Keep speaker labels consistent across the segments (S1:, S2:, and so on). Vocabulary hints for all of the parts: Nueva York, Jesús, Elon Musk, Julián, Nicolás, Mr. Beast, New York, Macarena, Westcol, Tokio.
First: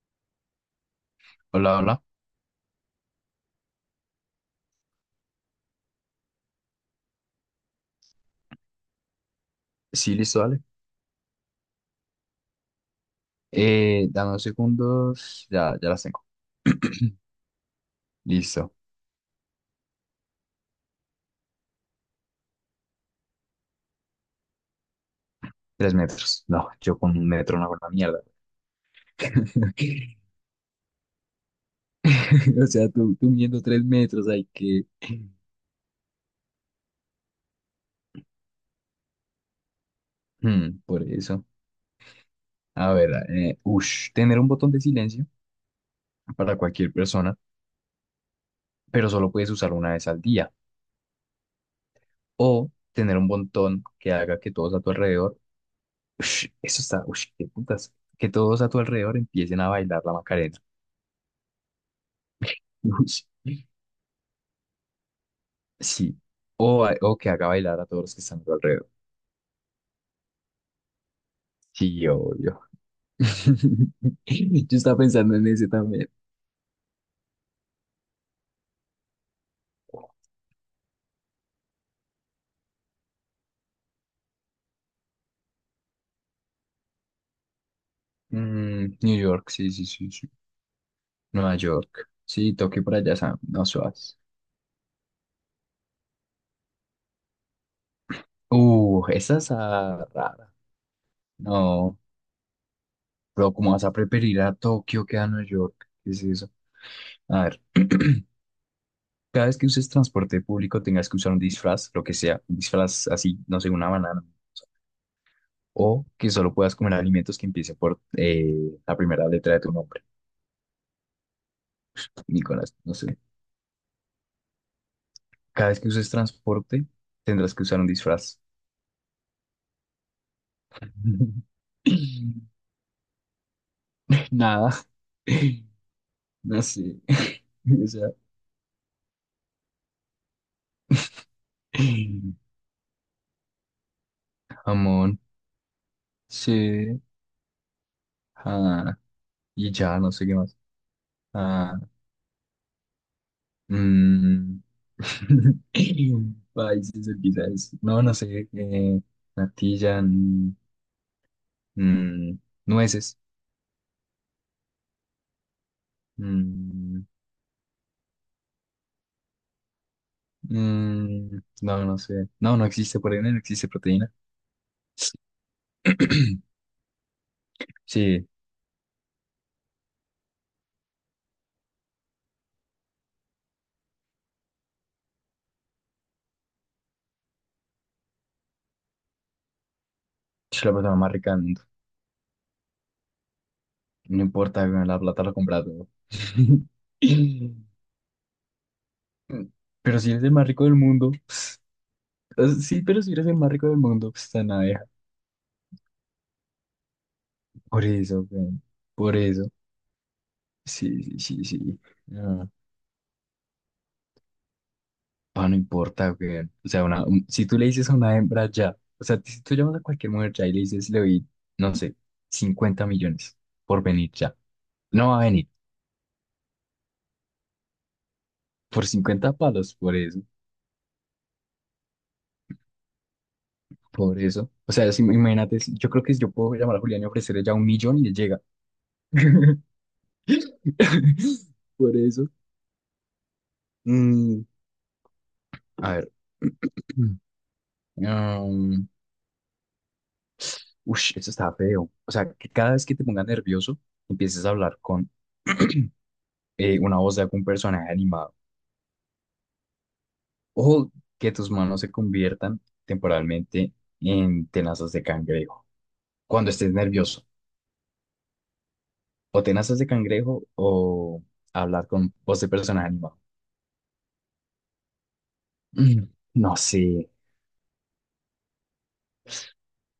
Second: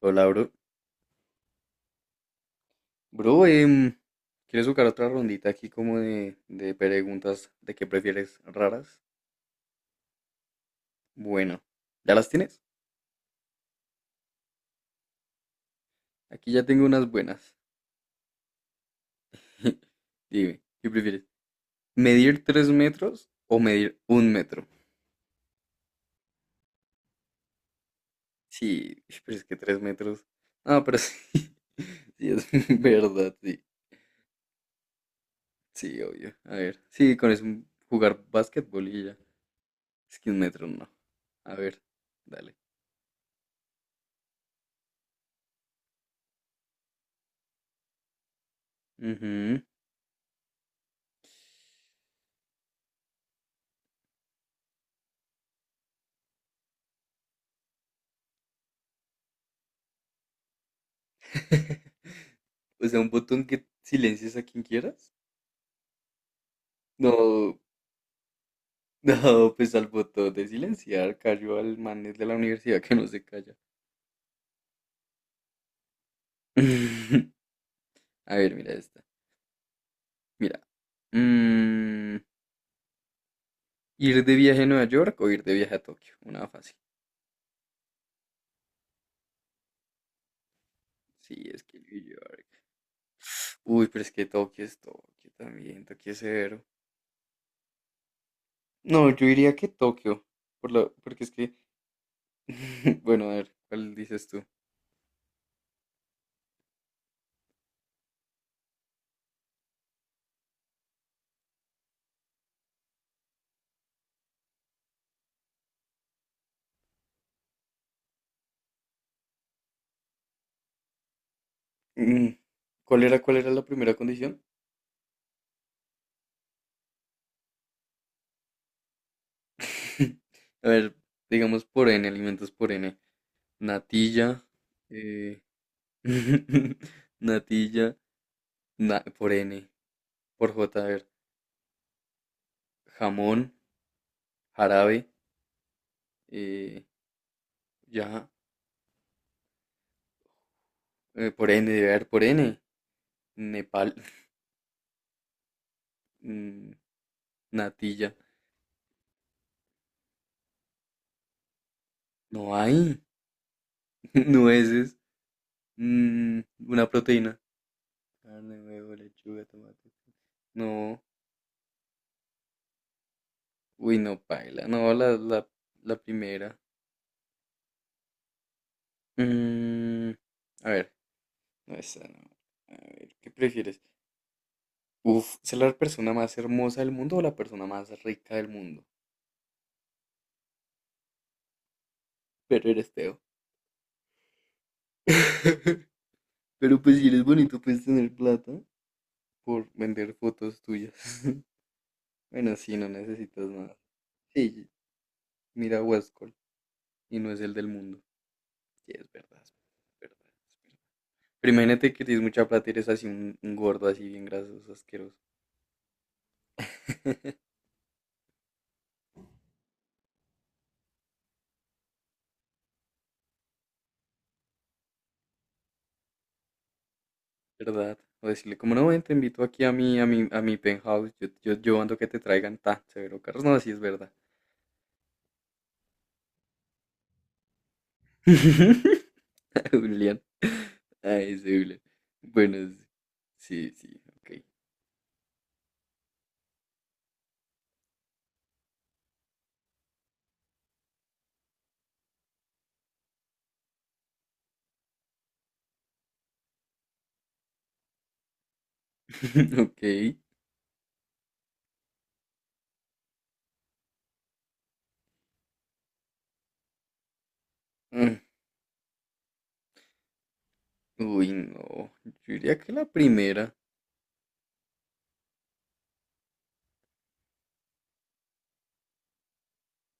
S1: Hola, bro.
S2: Hola, hola.
S1: Bro, ¿quieres jugar otra rondita aquí como de preguntas de qué prefieres raras?
S2: Sí, listo, dale.
S1: Bueno, ¿ya las tienes?
S2: Dame unos segundos. Ya las tengo.
S1: Aquí ya tengo unas buenas.
S2: Listo.
S1: Dime, ¿qué prefieres? ¿Medir 3 metros o medir 1 metro?
S2: Tres metros. No, yo con un metro no hago una mierda.
S1: Sí, pero es que 3 metros. Ah, pero sí. Sí, es
S2: O sea, tú
S1: verdad, sí.
S2: midiendo tres metros, hay que...
S1: Sí, obvio. A ver, sí, con eso jugar básquetbol y ya. Es que 1 metro
S2: Hmm,
S1: no.
S2: por eso.
S1: A ver, dale.
S2: A ver, ush, tener un botón de silencio para cualquier persona, pero solo puedes
S1: Ujú.
S2: usar una vez al día. O tener un botón que haga que todos a tu alrededor... Ush, eso está... Ush, qué putas. Que todos a tu alrededor empiecen a bailar la Macarena.
S1: O sea, un
S2: Ush.
S1: botón que silencias a quien quieras.
S2: Sí. O, o que haga
S1: No,
S2: bailar a todos los que están a tu alrededor.
S1: no, pues al botón de silenciar cayó al man
S2: Sí,
S1: de la
S2: obvio.
S1: universidad que no se calla.
S2: Yo estaba pensando en ese también.
S1: A ver, mira esta. Mira. mm, ¿Ir de viaje a Nueva York o ir de viaje a Tokio? Una fácil.
S2: Mm, New York, sí, sí, sí, sí.
S1: Sí,
S2: Nueva
S1: es que New
S2: York.
S1: York.
S2: Sí, Tokio por allá, Sam. No,
S1: Uy, pero es
S2: suas.
S1: que Tokio es Tokio también. Tokio es severo. No, yo
S2: Esa es
S1: diría que
S2: ah,
S1: Tokio.
S2: rara.
S1: Porque es que.
S2: No,
S1: Bueno, a
S2: pero
S1: ver,
S2: ¿cómo vas a
S1: ¿cuál dices
S2: preferir
S1: tú?
S2: a Tokio que a Nueva York? ¿Qué es eso? A ver. Cada vez que uses transporte público, tengas que usar un disfraz, lo que sea, un disfraz así, no sé, una banana. O que solo puedas comer alimentos que empiecen por la primera letra de tu nombre,
S1: Mm,
S2: Nicolás. No
S1: ¿Cuál
S2: sé.
S1: era, cuál era la primera condición?
S2: Cada vez que uses transporte, tendrás que usar un disfraz.
S1: A ver, digamos por N, alimentos por N. Natilla,
S2: Nada.
S1: eh,
S2: No sé. O
S1: natilla,
S2: sea,
S1: por N, por J, a ver, jamón, jarabe,
S2: jamón,
S1: eh,
S2: sí.
S1: ya,
S2: Ah, y ya, no sé qué más.
S1: por N,
S2: Ah,
S1: debe haber por N, Nepal,
S2: mm.
S1: mm,
S2: Países, quizás. No,
S1: natilla,
S2: no sé. Natilla, mm, mm,
S1: no hay,
S2: nueces.
S1: nueces, mm, una
S2: Mm,
S1: proteína, carne, huevo, lechuga, tomate, no,
S2: mm, no, no sé. No, no existe proteína, no existe
S1: uy,
S2: proteína.
S1: no, paila, no, la primera.
S2: Sí,
S1: Mm, a ver. No, esa no. A ver, ¿qué prefieres? Uf, ¿ser la persona más hermosa del mundo o la persona más rica del mundo?
S2: soy la persona más rica del mundo.
S1: Pero eres feo.
S2: No importa, weón, la plata lo compra todo.
S1: Pero pues si eres bonito, puedes tener plata. Por
S2: Pero si
S1: vender
S2: eres el más
S1: fotos
S2: rico del
S1: tuyas.
S2: mundo. O sea,
S1: Bueno, sí,
S2: sí,
S1: no
S2: pero si eres el
S1: necesitas
S2: más rico del
S1: nada.
S2: mundo, pues está en la
S1: Sí,
S2: abeja.
S1: mira Westcol y no es el del
S2: Por
S1: mundo.
S2: eso, weón,
S1: Sí, es
S2: por
S1: verdad,
S2: eso.
S1: es verdad, es verdad.
S2: Sí, sí, sí,
S1: Pero
S2: sí.
S1: imagínate que tienes mucha
S2: No.
S1: plata y eres así un gordo, así bien grasoso, asqueroso.
S2: Ah, no importa, güey. O sea, si tú le dices a una hembra ya, o sea, si tú llamas a cualquier mujer ya y le dices, le doy, no sé, 50 millones por venir ya. No va a venir.
S1: ¿Verdad? O decirle, como no,
S2: Por
S1: ven, te
S2: cincuenta
S1: invito aquí a
S2: palos, por
S1: mi,
S2: eso,
S1: a mi penthouse. Yo ando que te traigan tan severo carros. No, así es verdad.
S2: por eso. O sea, imagínate, yo creo que yo puedo llamar a Julián y ofrecerle ya 1 millón y le llega.
S1: Julián. Ay, ese Julián.
S2: Por eso.
S1: Bueno, sí, sí, sí, ok.
S2: Mm, a ver. Um, ush, eso está feo. O sea, que cada vez que te pongas nervioso, empieces a hablar con una voz de algún personaje animado.
S1: Ok.
S2: O que tus manos se conviertan temporalmente en tenazas de cangrejo cuando estés nervioso.
S1: Mm,
S2: O tenazas de cangrejo o
S1: Uy,
S2: hablar
S1: no.
S2: con
S1: Yo
S2: voz de
S1: diría que la
S2: personaje animado.
S1: primera.
S2: Mm, no sé,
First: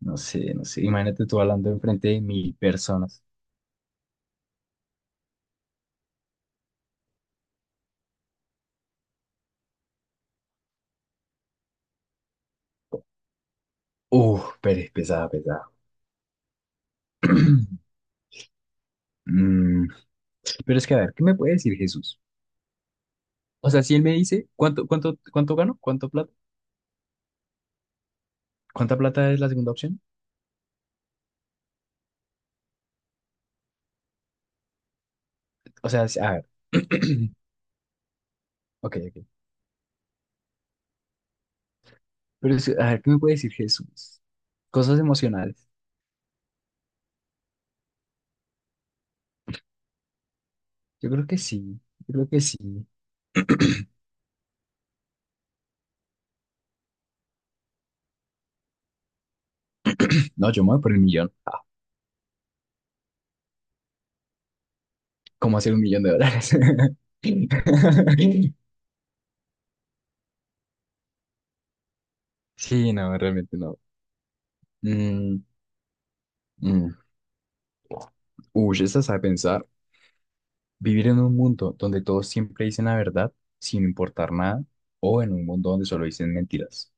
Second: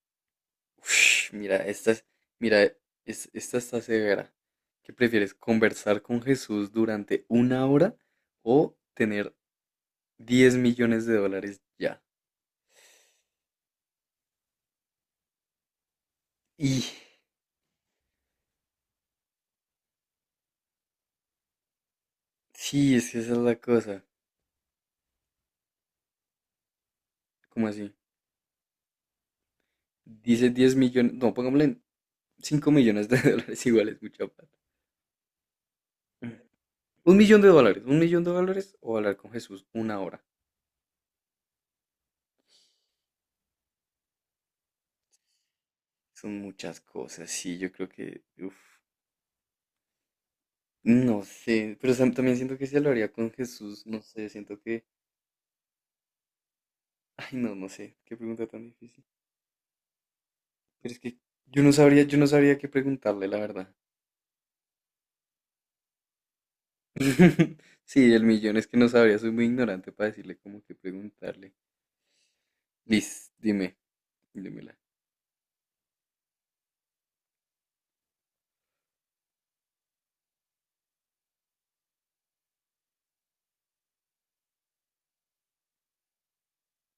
S2: no sé, no sé. Imagínate
S1: Ush,
S2: tú
S1: mira,
S2: hablando
S1: esta es,
S2: enfrente de mil
S1: mira,
S2: personas.
S1: esta está severa. ¿Qué prefieres? ¿Conversar con Jesús durante una hora o tener 10 millones de dólares ya?
S2: Uf, pero es pesado pesado.
S1: Y
S2: Mm, pero es que a ver, ¿qué me puede decir Jesús?
S1: Sí, es que esa es la
S2: O sea, si él
S1: cosa.
S2: me dice, ¿cuánto, cuánto, cuánto gano? ¿Cuánto plata?
S1: ¿Cómo así?
S2: ¿Cuánta plata es la segunda opción?
S1: Dice 10 millones, no, pongámosle 5 millones de dólares iguales, mucha plata.
S2: O sea, a
S1: Mm.
S2: ver.
S1: Un millón de dólares, 1 millón de dólares
S2: Ok,
S1: o hablar
S2: ok.
S1: con Jesús una hora.
S2: Pero es que, a ver, ¿qué me puede decir Jesús? Cosas emocionales.
S1: Son muchas cosas, sí, yo creo que, uf,
S2: Yo
S1: no
S2: creo que
S1: sé,
S2: sí.
S1: pero
S2: Yo creo
S1: también
S2: que sí.
S1: siento que si hablaría con Jesús, no sé, siento que, ay no, no sé, qué pregunta tan difícil.
S2: No, yo me voy
S1: Pero
S2: por
S1: es
S2: el
S1: que
S2: millón. Ah,
S1: yo no sabría qué preguntarle, la verdad.
S2: ¿cómo hacer 1 millón de dólares?
S1: Sí, el millón es que no sabría, soy muy ignorante para decirle cómo que preguntarle.
S2: Sí, no,
S1: Liz,
S2: realmente
S1: dime,
S2: no.
S1: dímela.
S2: Mm, mm. Uy, esa sabe pensar. Vivir en un mundo donde todos siempre dicen la verdad sin importar nada, o en un mundo donde solo dicen mentiras.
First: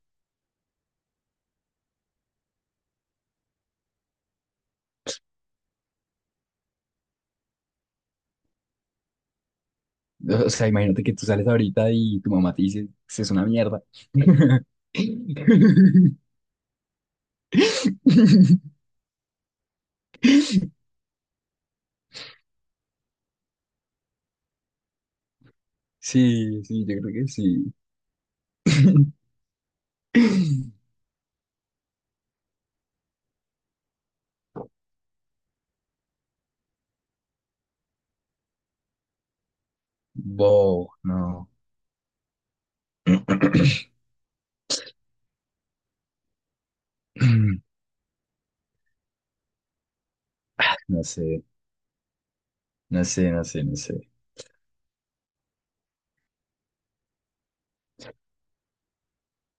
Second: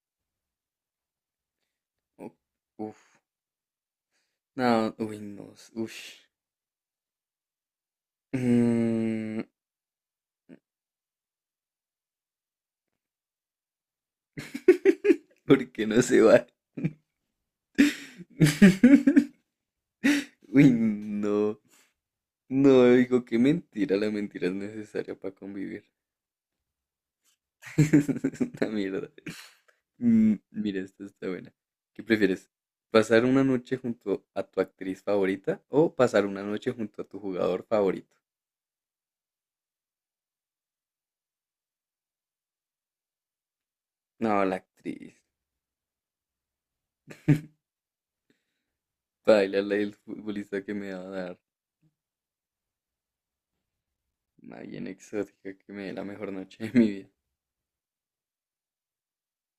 S1: U- Uf. No, uy, no. Ush. Mm,
S2: O sea, imagínate que tú sales ahorita y tu mamá te dice, "Eso es una mierda".
S1: ¿Por qué no se va? Uy, no. No, digo, qué mentira. La mentira es necesaria para convivir.
S2: Sí, sí, yo creo que sí.
S1: Es una mierda. Mira, esta está buena. ¿Qué prefieres? ¿Pasar una noche junto a tu actriz favorita o pasar una noche junto a tu jugador favorito?
S2: Wow, no.
S1: No, la actriz. Baila la del futbolista que me va
S2: No
S1: a dar.
S2: sé, no sé, no sé, no sé.
S1: Una bien exótica que me dé la mejor noche de mi vida.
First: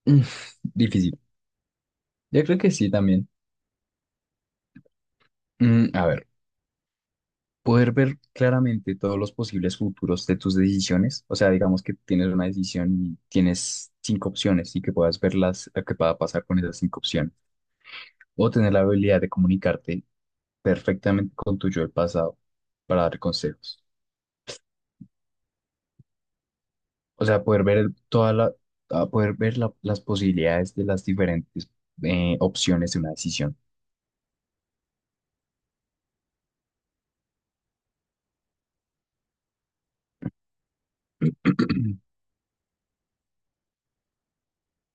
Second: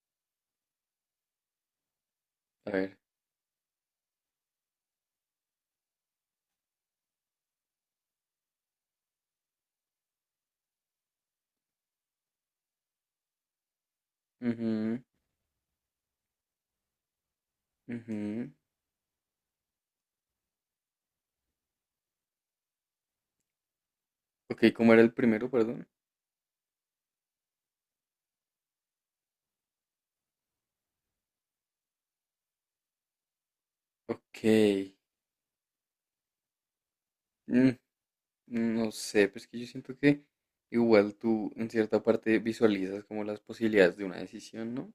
S2: Mm, difícil. Yo creo que
S1: A
S2: sí
S1: ver.
S2: también. Mm, a ver, poder ver claramente todos los posibles futuros de tus decisiones. O sea, digamos que tienes una decisión y tienes 5 opciones y que
S1: Ujú,
S2: puedas verlas, lo que pueda pasar con esas 5 opciones. O
S1: ujú.
S2: tener la habilidad de comunicarte perfectamente con tu yo del pasado para dar consejos.
S1: Ok, ¿cómo era el primero, perdón?
S2: O sea, poder ver toda la, a poder ver las posibilidades de las diferentes opciones de una decisión.
S1: Ok. mm, no sé, pues que yo siento que igual tú en cierta parte visualizas como las posibilidades de una decisión, ¿no?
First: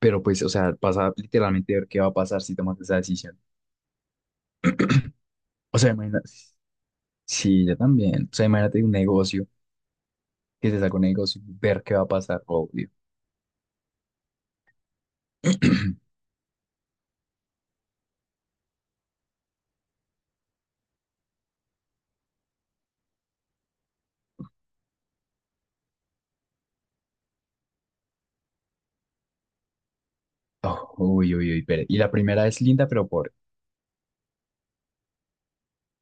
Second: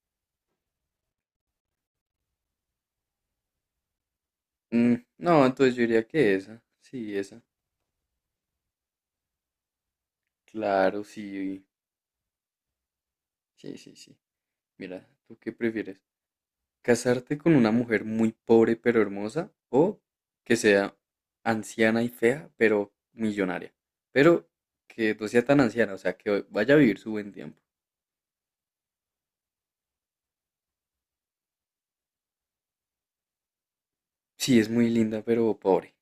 S2: Pero pues, o sea, pasa literalmente a ver qué va a pasar si tomas esa decisión.
S1: No, entonces
S2: O
S1: yo
S2: sea,
S1: diría
S2: imagínate,
S1: que esa. Sí, esa.
S2: sí, yo también. O sea, imagínate un negocio, que se saca un
S1: Claro,
S2: negocio,
S1: sí.
S2: ver qué va a pasar, obvio.
S1: Sí, sí, sí. Mira, ¿tú qué prefieres? ¿Casarte con una mujer muy pobre pero hermosa o que sea anciana y fea pero millonaria? Pero que no sea tan anciana, o sea, que vaya a vivir su buen tiempo.
S2: Oh, uy, uy, uy, pero- y la primera es linda, pero pobre.
S1: Sí, es muy linda pero pobre.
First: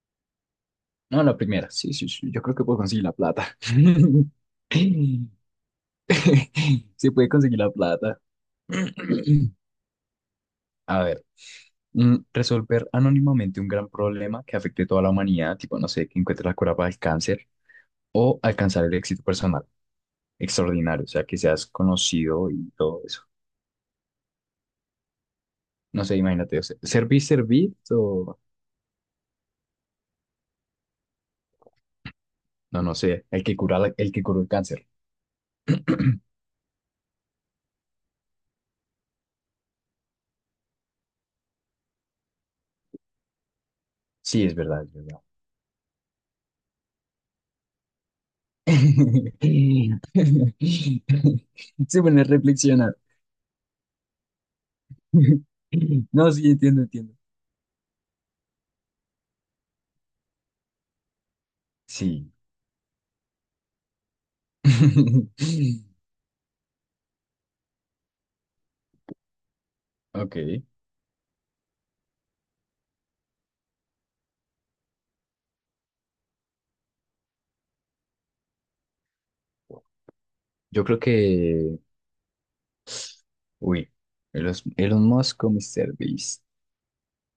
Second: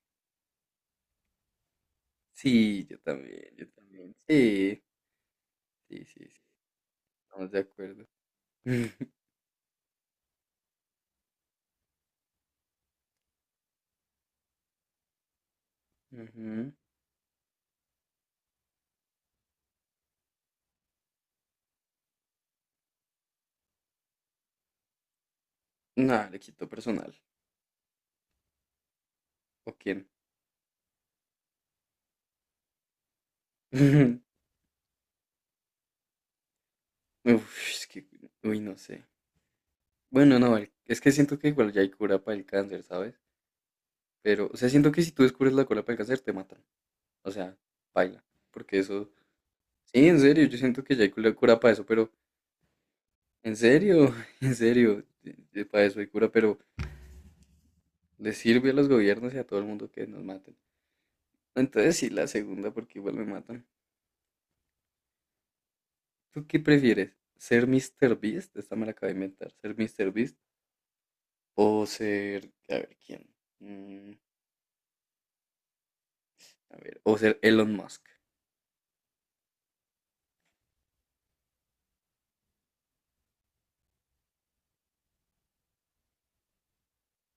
S2: No, la primera, sí, sí, sí, yo creo que puedo
S1: Sí, yo
S2: conseguir la
S1: también,
S2: plata.
S1: yo también. Sí, sí, sí, sí,
S2: Se puede
S1: estamos de
S2: conseguir la
S1: acuerdo.
S2: plata. A ver, mm, resolver anónimamente un gran problema que afecte a toda la humanidad, tipo, no sé, que encuentre la
S1: Ujú.
S2: cura para el cáncer o alcanzar el éxito personal extraordinario, o sea, que seas conocido y todo eso. No sé,
S1: Nah, le
S2: imagínate, o
S1: quito
S2: sea,
S1: personal.
S2: servir o
S1: ¿O quién?
S2: no, no sé, el que cura el que curó el cáncer.
S1: Uf, es que, uy, no sé. Bueno, no, es que siento que igual ya hay cura para el cáncer, ¿sabes?
S2: Sí,
S1: Pero,
S2: es
S1: o sea,
S2: verdad,
S1: siento
S2: es
S1: que si
S2: verdad.
S1: tú descubres la cura para el cáncer, te matan. O sea, baila. Porque eso, sí, en serio, yo siento que ya hay cura para eso,
S2: Se
S1: pero
S2: pone a reflexionar.
S1: en serio, en serio, para eso hay cura,
S2: No, sí,
S1: pero
S2: entiendo, entiendo.
S1: le sirve a los gobiernos y a todo el mundo que nos maten. Entonces sí, la
S2: Sí.
S1: segunda, porque igual me matan. ¿Tú qué prefieres? ¿Ser Mr. Beast? Esta me la acabo de inventar. ¿Ser Mr. Beast?
S2: Ok.
S1: O ser, a ver, ¿quién? Mm, a ver, o ser Elon Musk.
S2: Yo creo que. Uy, Elon, Elon Musk o Mr. Beast.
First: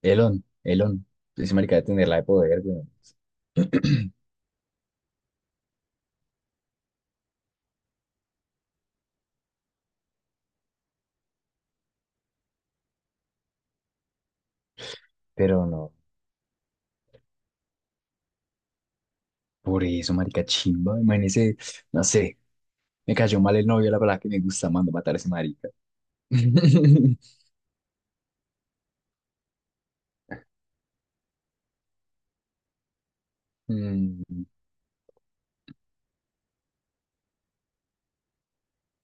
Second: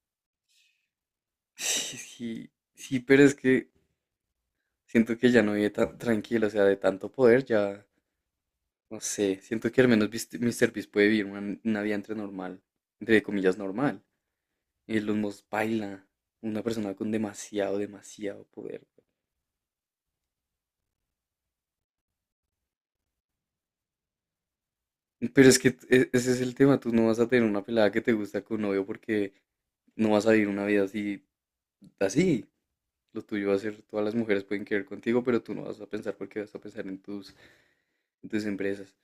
S2: Elon, Elon. Ese marica debe
S1: Sí,
S2: tener la de
S1: sí,
S2: poder, weón.
S1: sí, pero es que siento que ya no vive tan tranquilo, o sea, de tanto poder ya. No sé, siento que al menos Mr. Beast puede vivir una vida entre normal, entre comillas normal. Elon Musk
S2: Pero no.
S1: baila, una persona con demasiado, demasiado poder.
S2: Por eso, marica chimba. Imagínese, no sé. Me cayó mal el novio, la verdad que me gusta, mando a matar a ese
S1: Pero es
S2: marica.
S1: que ese es el tema, tú no vas a tener una pelada que te gusta con novio porque no vas a vivir una vida así, así. Lo tuyo va a ser, todas las
S2: Mm,
S1: mujeres pueden querer contigo, pero tú no vas a pensar porque vas a pensar en tus, empresas.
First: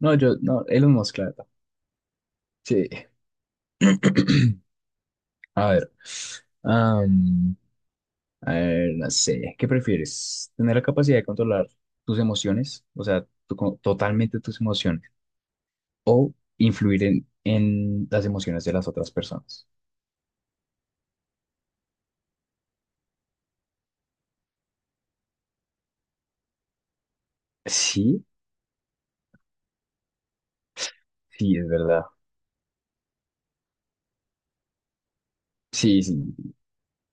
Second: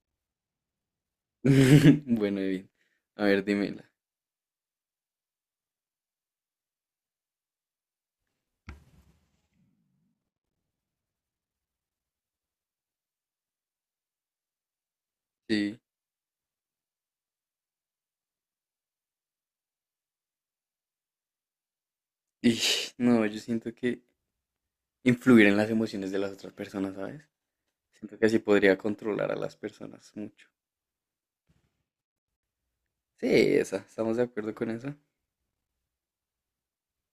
S2: no, yo, no, Elon Musk, la verdad.
S1: Bueno, bien.
S2: Sí.
S1: A ver, dímela.
S2: A ver. am, a ver, no sé. ¿Qué prefieres? ¿Tener la capacidad de controlar tus emociones? O sea, totalmente tus emociones.
S1: Sí.
S2: O influir en las emociones de las otras personas.
S1: Y no, yo siento que influir en las emociones de las otras personas, ¿sabes? Siento
S2: Sí,
S1: que así podría controlar a las personas mucho.
S2: sí, es verdad.
S1: Sí, esa, estamos de acuerdo con eso.
S2: Sí, sí,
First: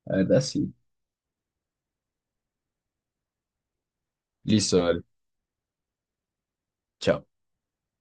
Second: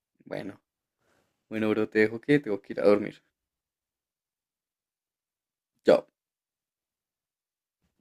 S2: la verdad
S1: Bueno,
S2: sí.
S1: bueno, bro, te dejo que tengo que ir a dormir.
S2: Listo, dale.
S1: Chao.
S2: Chao.